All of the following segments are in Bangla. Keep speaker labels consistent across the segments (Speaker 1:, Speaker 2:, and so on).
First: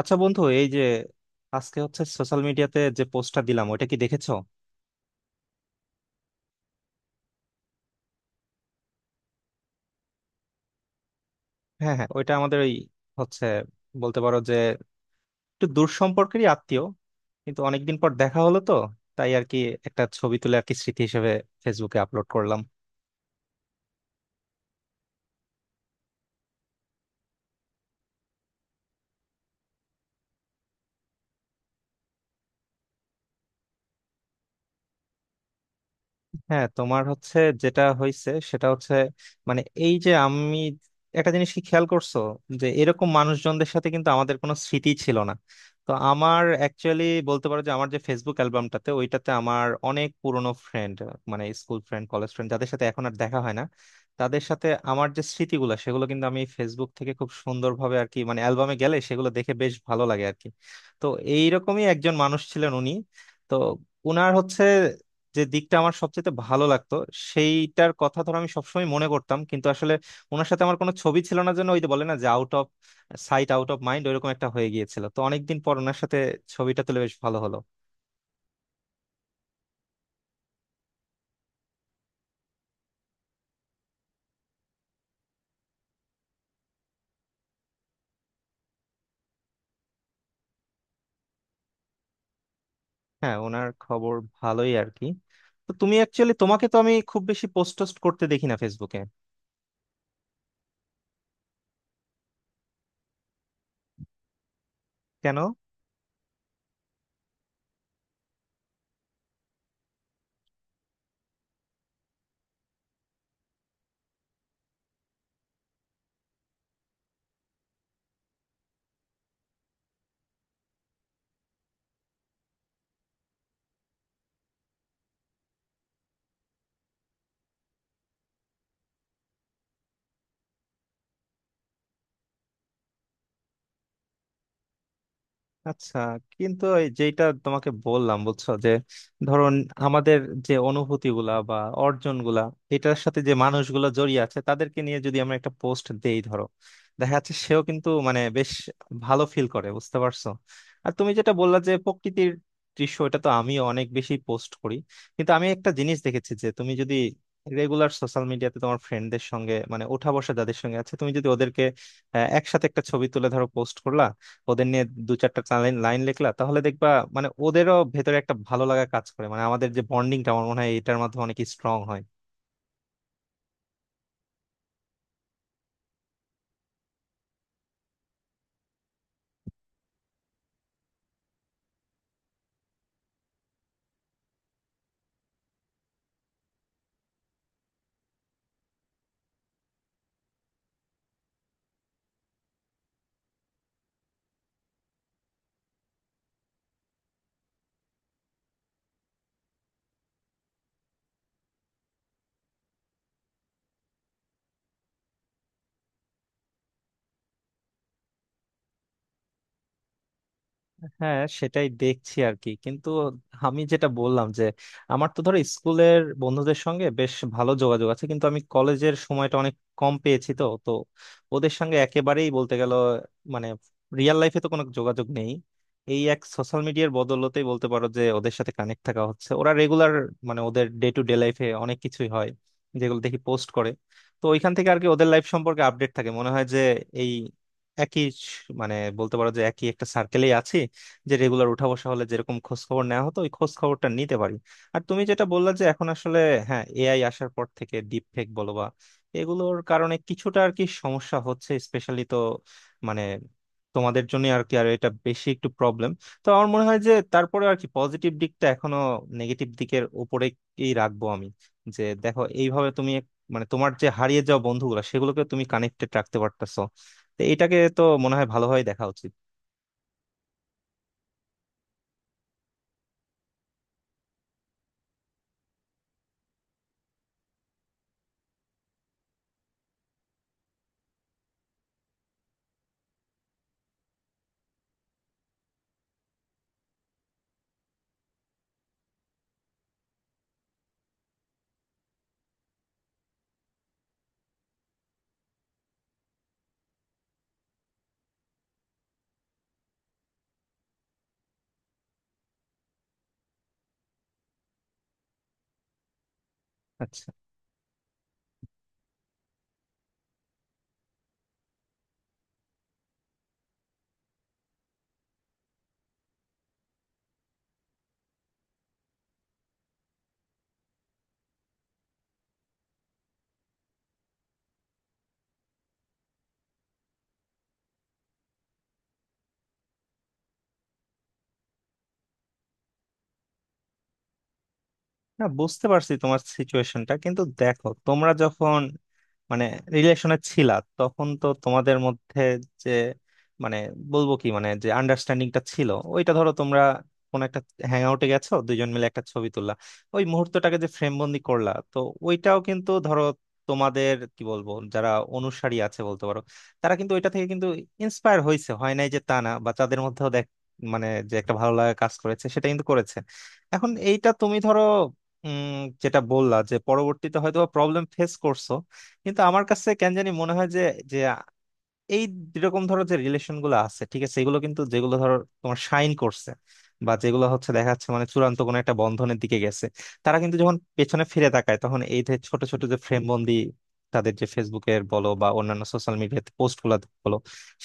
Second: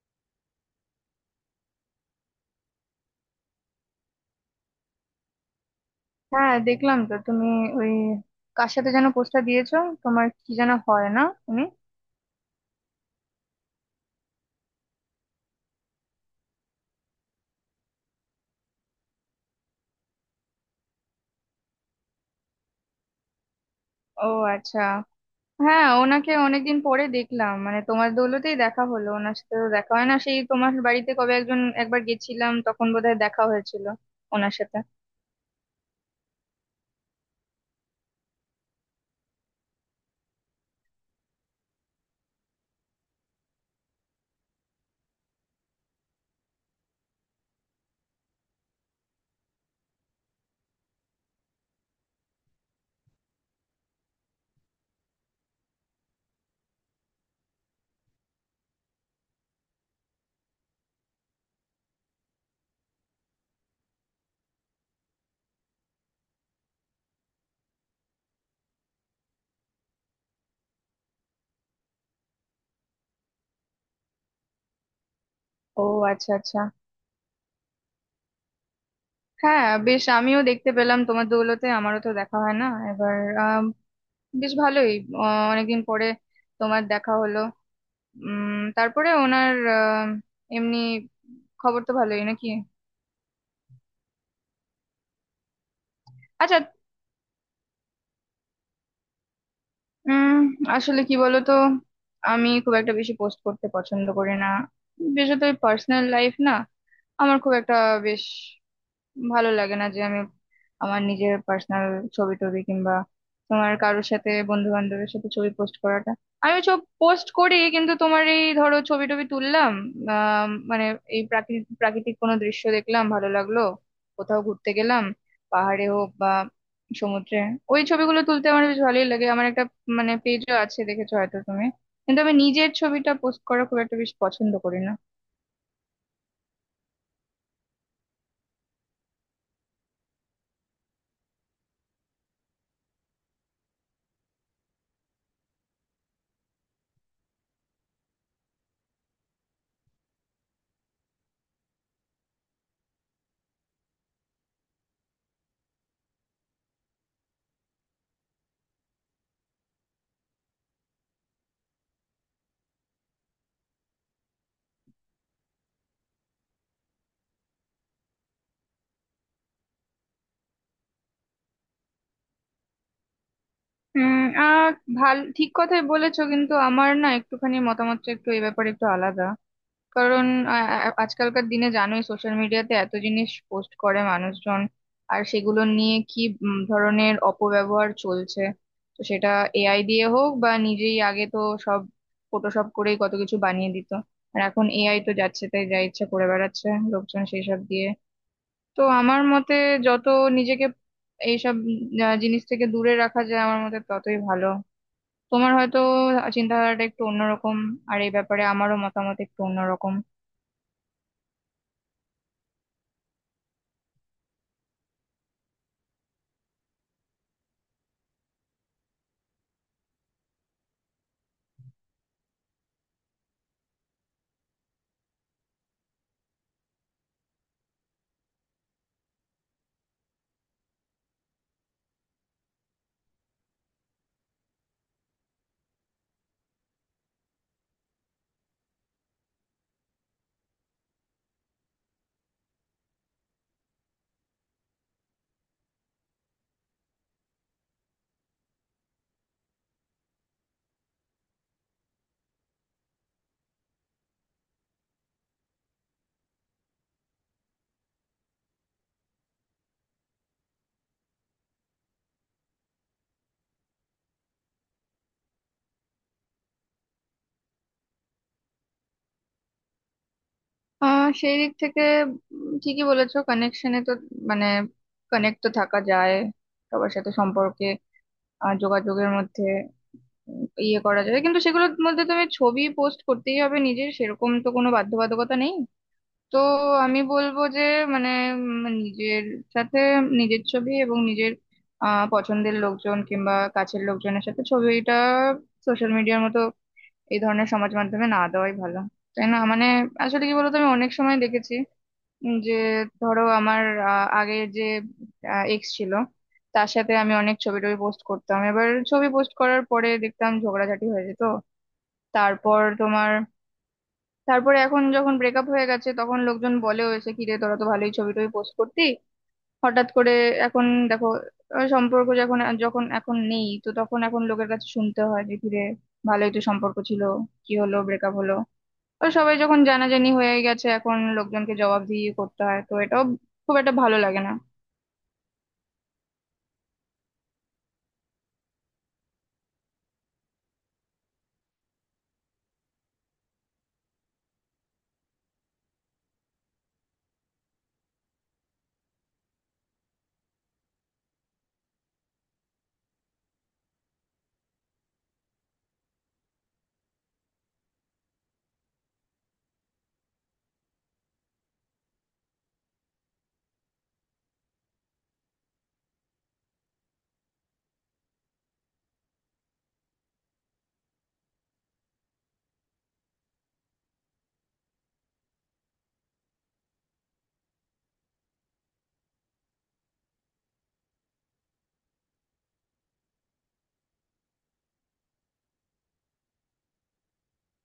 Speaker 1: আচ্ছা বন্ধু, এই যে আজকে হচ্ছে সোশ্যাল মিডিয়াতে যে পোস্টটা দিলাম ওইটা কি দেখেছো?
Speaker 2: হ্যাঁ, দেখলাম। তো তুমি ওই কার সাথে যেন পোস্টটা দিয়েছো? তোমার কি যেন হয় না? উনি...
Speaker 1: হ্যাঁ হ্যাঁ, ওইটা আমাদের ওই হচ্ছে, বলতে পারো যে একটু দূর সম্পর্কেরই আত্মীয়, কিন্তু অনেকদিন পর দেখা হলো তো, তাই আর কি একটা ছবি তুলে আর কি স্মৃতি হিসেবে ফেসবুকে আপলোড করলাম।
Speaker 2: ও, আচ্ছা। হ্যাঁ, ওনাকে অনেকদিন পরে দেখলাম, মানে তোমার দৌলতেই দেখা হলো। ওনার সাথে তো দেখা হয় না, সেই তোমার বাড়িতে কবে একজন একবার গেছিলাম তখন বোধহয় দেখা হয়েছিল ওনার সাথে।
Speaker 1: হ্যাঁ, তোমার হচ্ছে, যেটা হয়েছে সেটা হচ্ছে মানে এই যে আমি একটা জিনিস কি খেয়াল করছো যে এরকম মানুষজনদের সাথে কিন্তু আমাদের কোনো স্মৃতি ছিল না। তো আমার অ্যাকচুয়ালি বলতে পারো যে আমার যে ফেসবুক অ্যালবামটাতে ওইটাতে আমার অনেক পুরনো ফ্রেন্ড, মানে স্কুল ফ্রেন্ড, কলেজ ফ্রেন্ড, যাদের সাথে এখন আর দেখা হয় না, তাদের সাথে আমার যে স্মৃতিগুলো সেগুলো কিন্তু আমি ফেসবুক থেকে খুব সুন্দরভাবে আর কি মানে অ্যালবামে গেলে সেগুলো দেখে বেশ ভালো লাগে আর কি। তো এইরকমই একজন মানুষ ছিলেন উনি। তো উনার হচ্ছে যে দিকটা আমার সবচেয়ে ভালো লাগতো সেইটার কথা ধরো আমি সবসময় মনে করতাম, কিন্তু আসলে ওনার সাথে আমার কোনো ছবি ছিল না জন্য ওই যে বলে না যে out of sight out of mind, ওইরকম একটা হয়ে গিয়েছিল। তো অনেকদিন পর
Speaker 2: ও,
Speaker 1: ওনার সাথে
Speaker 2: আচ্ছা আচ্ছা।
Speaker 1: ছবিটা তুলে বেশ ভালো হলো।
Speaker 2: হ্যাঁ বেশ, আমিও দেখতে পেলাম তোমার দৌলতে, আমারও তো দেখা হয় না। এবার আম, বেশ ভালোই। অনেকদিন পরে তোমার দেখা হলো। তারপরে ওনার এমনি খবর তো ভালোই নাকি?
Speaker 1: হ্যাঁ, ওনার খবর ভালোই আর কি। তো তুমি অ্যাকচুয়ালি,
Speaker 2: আচ্ছা।
Speaker 1: তোমাকে তো আমি খুব বেশি পোস্ট টোস্ট করতে দেখি না ফেসবুকে,
Speaker 2: উম আসলে কি বলতো, আমি খুব একটা বেশি পোস্ট করতে পছন্দ করি না,
Speaker 1: কেন?
Speaker 2: বিশেষত পার্সোনাল লাইফ না। আমার খুব একটা বেশ ভালো লাগে না যে আমি আমার নিজের পার্সোনাল ছবি টবি কিংবা তোমার কারোর সাথে, বন্ধু বান্ধবের সাথে ছবি পোস্ট করাটা। আমি সব পোস্ট করি, কিন্তু তোমার এই ধরো ছবি টবি তুললাম, মানে এই প্রাকৃতিক প্রাকৃতিক কোনো দৃশ্য দেখলাম, ভালো লাগলো, কোথাও ঘুরতে গেলাম, পাহাড়ে হোক বা সমুদ্রে, ওই ছবিগুলো তুলতে আমার বেশ ভালোই লাগে। আমার একটা মানে পেজও আছে, দেখেছো হয়তো তুমি। কিন্তু আমি নিজের ছবিটা পোস্ট করা খুব একটা বেশি পছন্দ করি না।
Speaker 1: আচ্ছা, কিন্তু এই যেটা তোমাকে বললাম বুঝছো যে ধরুন আমাদের যে অনুভূতি গুলা বা অর্জন গুলা এটার সাথে যে মানুষগুলো জড়িয়ে আছে তাদেরকে নিয়ে যদি আমরা একটা পোস্ট দেই ধরো, দেখা যাচ্ছে সেও কিন্তু মানে বেশ ভালো ফিল করে, বুঝতে পারছো? আর তুমি যেটা বললা যে প্রকৃতির দৃশ্য, এটা তো আমি অনেক বেশি পোস্ট করি। কিন্তু আমি একটা জিনিস দেখেছি যে তুমি যদি রেগুলার সোশ্যাল মিডিয়াতে তোমার ফ্রেন্ডদের সঙ্গে মানে ওঠা বসা যাদের সঙ্গে আছে তুমি যদি ওদেরকে একসাথে একটা ছবি তুলে ধরো পোস্ট করলা, ওদের নিয়ে দু চারটা লাইন লাইন লিখলা, তাহলে দেখবা মানে ওদেরও ভেতরে একটা ভালো লাগা কাজ করে, মানে আমাদের যে বন্ডিংটা আমার মনে হয় এটার মাধ্যমে অনেক স্ট্রং হয়।
Speaker 2: হুম। আহ ভাল, ঠিক কথাই বলেছো, কিন্তু আমার না একটুখানি মতামতটা একটু এই ব্যাপারে একটু আলাদা। কারণ আ- আজকালকার দিনে জানোই, সোশ্যাল মিডিয়াতে এত জিনিস পোস্ট করে মানুষজন, আর সেগুলো নিয়ে কি ধরনের অপব্যবহার চলছে। তো সেটা এআই দিয়ে হোক বা নিজেই, আগে তো সব ফটোশপ করেই কত কিছু বানিয়ে দিত, আর এখন এআই তো যাচ্ছে তাই, যা ইচ্ছা করে বেড়াচ্ছে লোকজন সেই সব দিয়ে। তো আমার মতে যত নিজেকে এইসব জিনিস থেকে দূরে রাখা যায়, আমার মতে ততই ভালো। তোমার হয়তো চিন্তাধারাটা একটু অন্যরকম, আর এই ব্যাপারে আমারও মতামত একটু অন্যরকম।
Speaker 1: হ্যাঁ, সেটাই দেখছি আর কি, কিন্তু আমি যেটা বললাম যে আমার তো ধরো স্কুলের বন্ধুদের সঙ্গে বেশ ভালো যোগাযোগ আছে, কিন্তু আমি কলেজের সময়টা অনেক কম পেয়েছি, তো তো ওদের সঙ্গে একেবারেই বলতে গেল মানে রিয়েল লাইফে তো কোনো যোগাযোগ নেই। এই এক সোশ্যাল মিডিয়ার বদৌলতেই বলতে পারো যে ওদের সাথে কানেক্ট থাকা হচ্ছে। ওরা রেগুলার মানে ওদের ডে টু ডে লাইফে অনেক কিছুই হয় যেগুলো দেখি পোস্ট করে। তো ওইখান থেকে আর কি ওদের লাইফ সম্পর্কে আপডেট থাকে, মনে হয় যে এই মানে বলতে পারো যে একই একটা সার্কেলেই আছি, যে রেগুলার উঠা বসা হলে যেরকম খোঁজ খবর নেওয়া হতো ওই খোঁজ খবরটা নিতে পারি। আর তুমি যেটা বললা যে এখন আসলে, হ্যাঁ, এআই আসার পর থেকে ডিপ ফেক বলো বা এগুলোর কারণে কিছুটা আর কি সমস্যা হচ্ছে, স্পেশালি তো মানে তোমাদের জন্য আর কি, আর এটা বেশি একটু প্রবলেম। তো আমার মনে হয় যে তারপরে আর কি পজিটিভ দিকটা এখনো নেগেটিভ দিকের উপরে কি রাখবো আমি, যে দেখো এইভাবে তুমি মানে তোমার যে হারিয়ে যাওয়া বন্ধুগুলো সেগুলোকে তুমি কানেক্টেড রাখতে পারতেছো, তো এটাকে তো মনে হয় ভালোভাবে দেখা উচিত।
Speaker 2: সেই দিক থেকে ঠিকই বলেছো, কানেকশনে তো মানে কানেক্ট তো থাকা যায় সবার সাথে, সম্পর্কে যোগাযোগের মধ্যে ইয়ে করা যায়। কিন্তু সেগুলোর মধ্যে তুমি ছবি পোস্ট করতেই হবে নিজের, সেরকম তো কোনো বাধ্যবাধকতা নেই। তো আমি বলবো যে মানে নিজের সাথে নিজের ছবি এবং নিজের পছন্দের লোকজন কিংবা কাছের লোকজনের সাথে ছবিটা সোশ্যাল মিডিয়ার মতো এই ধরনের সমাজ মাধ্যমে না দেওয়াই ভালো, তাই না? মানে আসলে কি বলতো, আমি অনেক সময় দেখেছি যে ধরো আমার আগের যে এক্স ছিল, তার সাথে
Speaker 1: আচ্ছা।
Speaker 2: আমি অনেক ছবি টবি পোস্ট করতাম, এবার ছবি পোস্ট করার পরে দেখতাম ঝগড়াঝাটি হয়ে যেত। তারপর তোমার, তারপরে এখন যখন ব্রেকআপ হয়ে গেছে তখন লোকজন বলে, হয়েছে কি রে, তোরা তো ভালোই ছবি টবি পোস্ট করতি হঠাৎ করে, এখন দেখো সম্পর্ক যখন যখন এখন নেই তো তখন এখন লোকের কাছে শুনতে হয় যে কি রে, ভালোই তো সম্পর্ক ছিল, কি হলো, ব্রেকআপ হলো? ওই সবাই যখন জানাজানি হয়ে গেছে এখন লোকজনকে জবাবদিহি করতে হয়, তো এটাও খুব একটা ভালো লাগে না।
Speaker 1: না, বুঝতে পারছি তোমার সিচুয়েশনটা, কিন্তু দেখো তোমরা যখন মানে রিলেশনে ছিলা তখন তো তোমাদের মধ্যে যে মানে বলবো কি মানে যে আন্ডারস্ট্যান্ডিংটা ছিল ওইটা ধরো তোমরা কোন একটা হ্যাং আউটে গেছো, দুইজন মিলে একটা ছবি তুললা, ওই মুহূর্তটাকে যে ফ্রেম বন্দি করলা, তো ওইটাও কিন্তু ধরো তোমাদের কি বলবো যারা অনুসারী আছে বলতে পারো, তারা কিন্তু ওইটা থেকে কিন্তু ইন্সপায়ার হয়েছে হয় নাই যে তা না, বা তাদের মধ্যেও দেখ মানে যে একটা ভালো লাগা কাজ করেছে সেটা কিন্তু করেছে। এখন এইটা তুমি ধরো উম যেটা বললা যে পরবর্তীতে হয়তো প্রবলেম ফেস করছো, কিন্তু আমার কাছে কেন জানি মনে হয় যে যে এই যেরকম ধরো যে রিলেশন গুলো আছে ঠিক আছে এগুলো কিন্তু যেগুলো ধরো তোমার সাইন করছে বা যেগুলো হচ্ছে দেখা যাচ্ছে মানে চূড়ান্ত কোনো একটা বন্ধনের দিকে গেছে, তারা কিন্তু যখন পেছনে ফিরে তাকায় তখন এই যে ছোট ছোট যে ফ্রেম বন্দি তাদের যে ফেসবুকের বলো বা অন্যান্য সোশ্যাল মিডিয়াতে পোস্ট গুলো বলো,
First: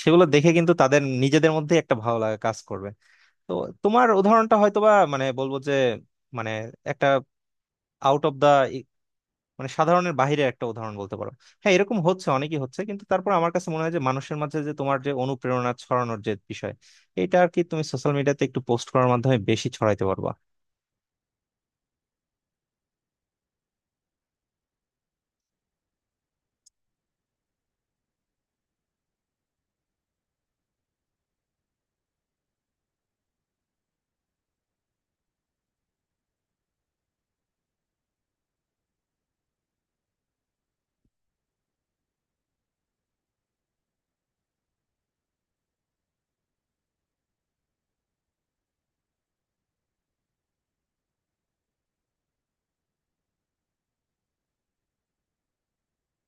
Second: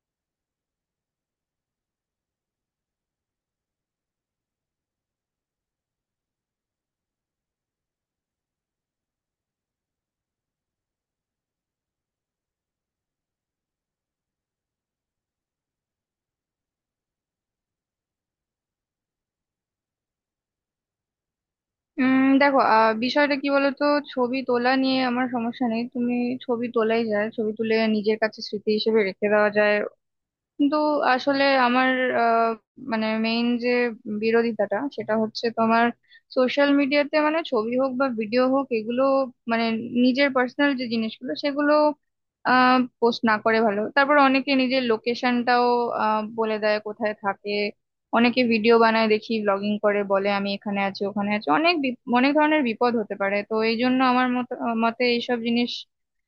Speaker 1: সেগুলো দেখে কিন্তু তাদের নিজেদের মধ্যে একটা ভালো লাগা কাজ করবে। তো তোমার উদাহরণটা হয়তোবা মানে বলবো যে মানে একটা আউট অফ দা মানে সাধারণের বাইরের একটা উদাহরণ বলতে পারো। হ্যাঁ, এরকম হচ্ছে অনেকই হচ্ছে, কিন্তু তারপর আমার কাছে মনে হয় যে মানুষের মাঝে যে তোমার যে অনুপ্রেরণা ছড়ানোর যে বিষয়, এটা আর কি তুমি সোশ্যাল মিডিয়াতে একটু পোস্ট করার মাধ্যমে বেশি ছড়াইতে পারবা।
Speaker 2: দেখো, বিষয়টা কি বলতো, ছবি তোলা নিয়ে আমার সমস্যা নেই। তুমি ছবি তোলাই যায়, ছবি তুলে নিজের কাছে স্মৃতি হিসেবে রেখে দেওয়া যায়। কিন্তু আসলে আমার আহ, মানে মেইন যে বিরোধিতাটা, সেটা হচ্ছে তোমার সোশ্যাল মিডিয়াতে মানে ছবি হোক বা ভিডিও হোক, এগুলো মানে নিজের পার্সোনাল যে জিনিসগুলো সেগুলো পোস্ট না করে ভালো। তারপর অনেকে নিজের লোকেশনটাও বলে দেয় কোথায় থাকে, অনেকে ভিডিও বানায় দেখি, ব্লগিং করে বলে আমি এখানে আছি ওখানে আছি, অনেক ধরনের বিপদ হতে পারে। তো এই জন্য আমার মতে এইসব জিনিস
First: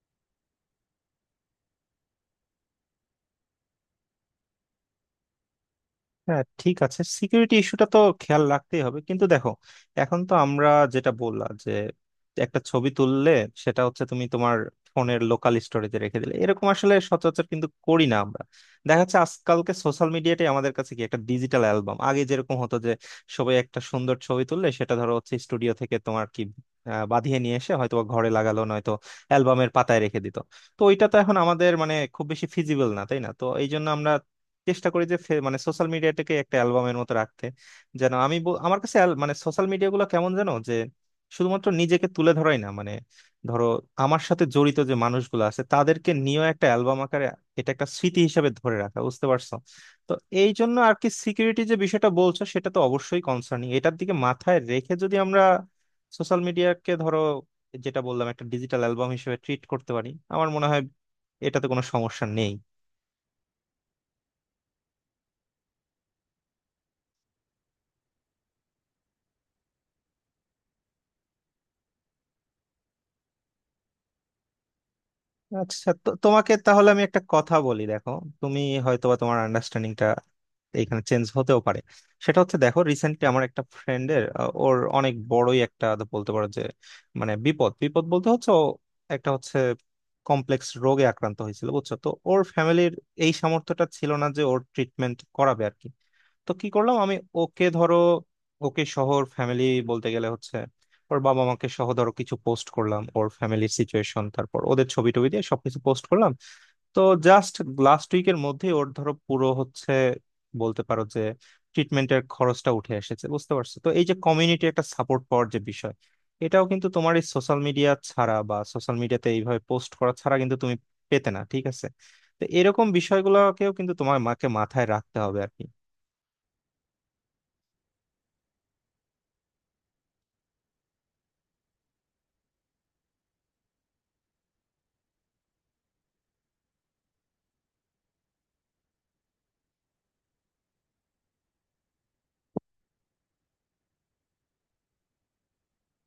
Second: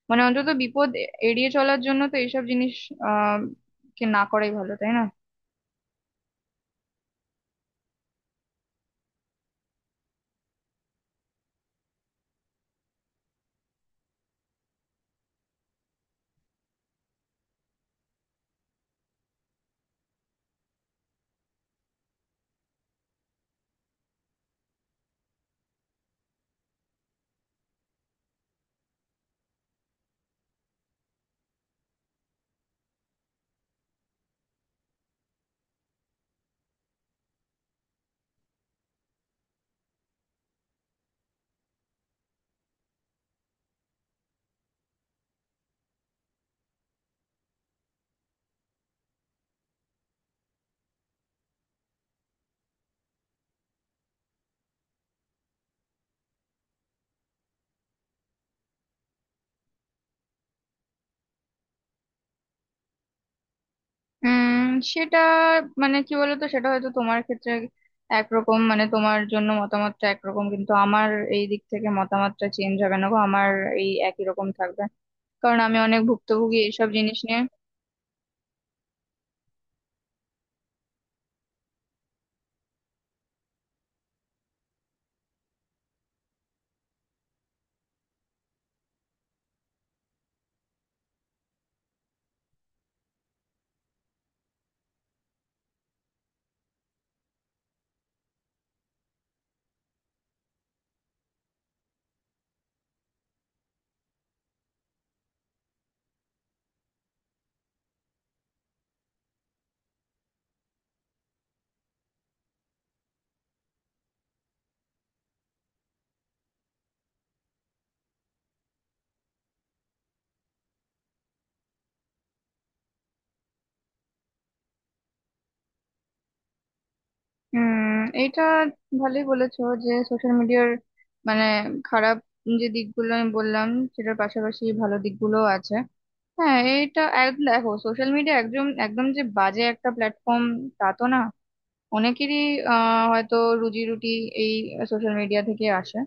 Speaker 2: মানে অন্তত বিপদ এড়িয়ে চলার জন্য তো এইসব জিনিস কে না করাই ভালো, তাই না?
Speaker 1: হ্যাঁ, ঠিক আছে, সিকিউরিটি ইস্যুটা তো খেয়াল রাখতেই হবে, কিন্তু দেখো এখন তো আমরা যেটা বললাম যে একটা ছবি তুললে সেটা হচ্ছে তুমি তোমার ফোনের লোকাল স্টোরেজে রেখে দিলে, এরকম আসলে সচরাচর কিন্তু করি না আমরা। দেখা যাচ্ছে আজকালকে সোশ্যাল মিডিয়াটাই আমাদের কাছে কি একটা ডিজিটাল অ্যালবাম, আগে যেরকম হতো যে সবাই একটা সুন্দর ছবি তুললে সেটা ধরো হচ্ছে স্টুডিও থেকে তোমার কি বাঁধিয়ে নিয়ে এসে হয়তো বা ঘরে লাগালো, নয়তো অ্যালবামের পাতায় রেখে দিত। তো ওইটা তো এখন আমাদের মানে খুব বেশি ফিজিবল না, তাই না? তো এই জন্য আমরা চেষ্টা করি যে মানে সোশ্যাল মিডিয়াটাকে একটা অ্যালবামের মতো রাখতে, যেন আমি আমার কাছে মানে সোশ্যাল মিডিয়া গুলো কেমন যেন যে শুধুমাত্র নিজেকে তুলে ধরাই না, মানে ধরো আমার সাথে জড়িত যে মানুষগুলো আছে তাদেরকে নিয়েও একটা অ্যালবাম আকারে এটা একটা স্মৃতি হিসেবে ধরে রাখা, বুঝতে পারছো? তো এই জন্য আর কি সিকিউরিটি যে বিষয়টা বলছো সেটা তো অবশ্যই কনসার্নিং, এটার দিকে মাথায় রেখে যদি আমরা সোশ্যাল মিডিয়াকে ধরো যেটা বললাম একটা ডিজিটাল অ্যালবাম হিসেবে ট্রিট করতে পারি, আমার মনে হয় এটাতে কোনো সমস্যা নেই।
Speaker 2: উম সেটা মানে কি বলতো, সেটা হয়তো তোমার ক্ষেত্রে একরকম, মানে তোমার জন্য মতামতটা একরকম, কিন্তু আমার এই দিক থেকে মতামতটা চেঞ্জ হবে না গো। আমার এই একই রকম থাকবে, কারণ আমি
Speaker 1: আচ্ছা,
Speaker 2: অনেক
Speaker 1: তো তোমাকে
Speaker 2: ভুক্তভোগী এইসব
Speaker 1: তাহলে আমি
Speaker 2: জিনিস
Speaker 1: একটা
Speaker 2: নিয়ে।
Speaker 1: কথা বলি, দেখো তুমি হয়তোবা তোমার আন্ডারস্ট্যান্ডিংটা এখানে চেঞ্জ হতেও পারে। সেটা হচ্ছে দেখো রিসেন্টলি আমার একটা ফ্রেন্ডের ওর অনেক বড়ই একটা তো বলতে পারো যে মানে বিপদ বিপদ বলতে হচ্ছে, ও একটা হচ্ছে কমপ্লেক্স রোগে আক্রান্ত হয়েছিল বুঝছো? তো ওর ফ্যামিলির এই সামর্থ্যটা ছিল না যে ওর ট্রিটমেন্ট করাবে আর কি। তো কি করলাম, আমি ওকে ধরো ওকে শহর ফ্যামিলি বলতে গেলে হচ্ছে ওর বাবা মাকে সহ ধরো কিছু পোস্ট করলাম, ওর ফ্যামিলির সিচুয়েশন, তারপর ওদের ছবি টবি দিয়ে সবকিছু পোস্ট করলাম। তো জাস্ট লাস্ট উইকের মধ্যেই ওর ধরো পুরো হচ্ছে বলতে পারো যে ট্রিটমেন্টের খরচটা উঠে এসেছে, বুঝতে পারছো? তো এই যে কমিউনিটি একটা সাপোর্ট পাওয়ার যে বিষয়, এটাও কিন্তু তোমার এই সোশ্যাল মিডিয়া ছাড়া বা সোশ্যাল মিডিয়াতে এইভাবে পোস্ট করা ছাড়া কিন্তু তুমি পেতে না, ঠিক আছে? তো এরকম বিষয়গুলোকেও কিন্তু তোমার মাকে মাথায় রাখতে হবে আর কি।
Speaker 2: এইটা ভালোই বলেছো যে সোশ্যাল মিডিয়ার মানে খারাপ যে দিকগুলো আমি বললাম সেটার পাশাপাশি ভালো দিকগুলো আছে। হ্যাঁ এটা দেখো, সোশ্যাল মিডিয়া একদম একদম যে বাজে একটা প্ল্যাটফর্ম তা তো না। অনেকেরই হয়তো রুজি রুটি এই সোশ্যাল মিডিয়া থেকে আসে।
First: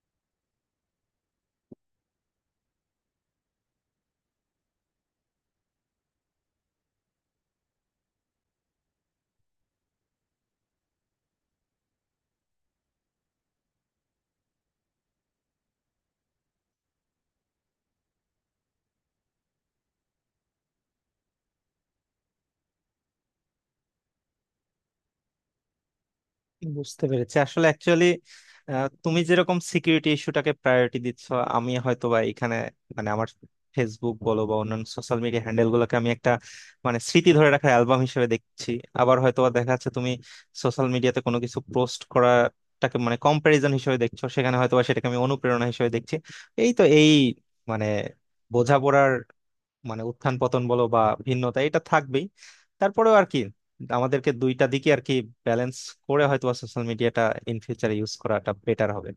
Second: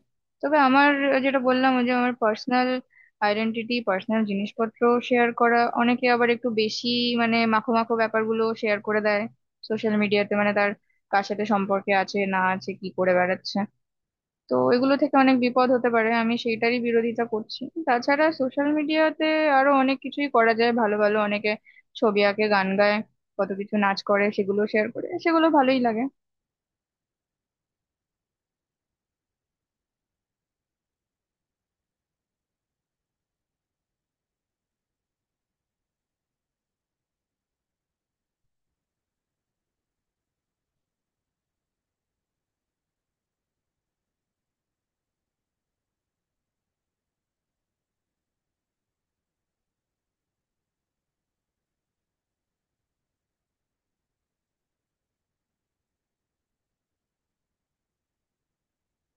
Speaker 2: তবে আমার যেটা বললাম, ওই যে আমার পার্সোনাল আইডেন্টিটি, পার্সোনাল জিনিসপত্র শেয়ার করা, অনেকে আবার একটু বেশি মানে মাখো মাখো ব্যাপারগুলো শেয়ার করে দেয় সোশ্যাল মিডিয়াতে, মানে তার কার সাথে সম্পর্কে আছে না আছে, কি করে বেড়াচ্ছে, তো এগুলো থেকে অনেক বিপদ হতে পারে, আমি সেইটারই বিরোধিতা করছি। তাছাড়া সোশ্যাল মিডিয়াতে আরো অনেক কিছুই করা যায় ভালো ভালো, অনেকে ছবি আঁকে, গান গায়, কত কিছু, নাচ করে, সেগুলো শেয়ার করে, সেগুলো ভালোই লাগে।
Speaker 1: বুঝতে পেরেছি, আসলে অ্যাকচুয়ালি তুমি যেরকম সিকিউরিটি ইস্যুটাকে প্রায়োরিটি দিচ্ছ, আমি হয়তো বা এখানে মানে আমার ফেসবুক বলো বা অন্যান্য সোশ্যাল মিডিয়া হ্যান্ডেল গুলোকে আমি একটা মানে স্মৃতি ধরে রাখার অ্যালবাম হিসেবে দেখছি। আবার হয়তো বা দেখা যাচ্ছে তুমি সোশ্যাল মিডিয়াতে কোনো কিছু পোস্ট করাটাকে মানে কম্প্যারিজন হিসেবে দেখছো, সেখানে হয়তো বা সেটাকে আমি অনুপ্রেরণা হিসেবে দেখছি। এই তো এই মানে বোঝাপড়ার মানে উত্থান পতন বলো বা ভিন্নতা এটা থাকবেই। তারপরেও আর কি আমাদেরকে দুইটা দিকে আর কি ব্যালেন্স করে হয়তো সোশ্যাল মিডিয়াটা ইন ফিউচারে ইউজ করাটা বেটার হবে।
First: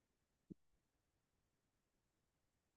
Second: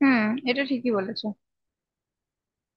Speaker 2: হুম, এটা ঠিকই বলেছো।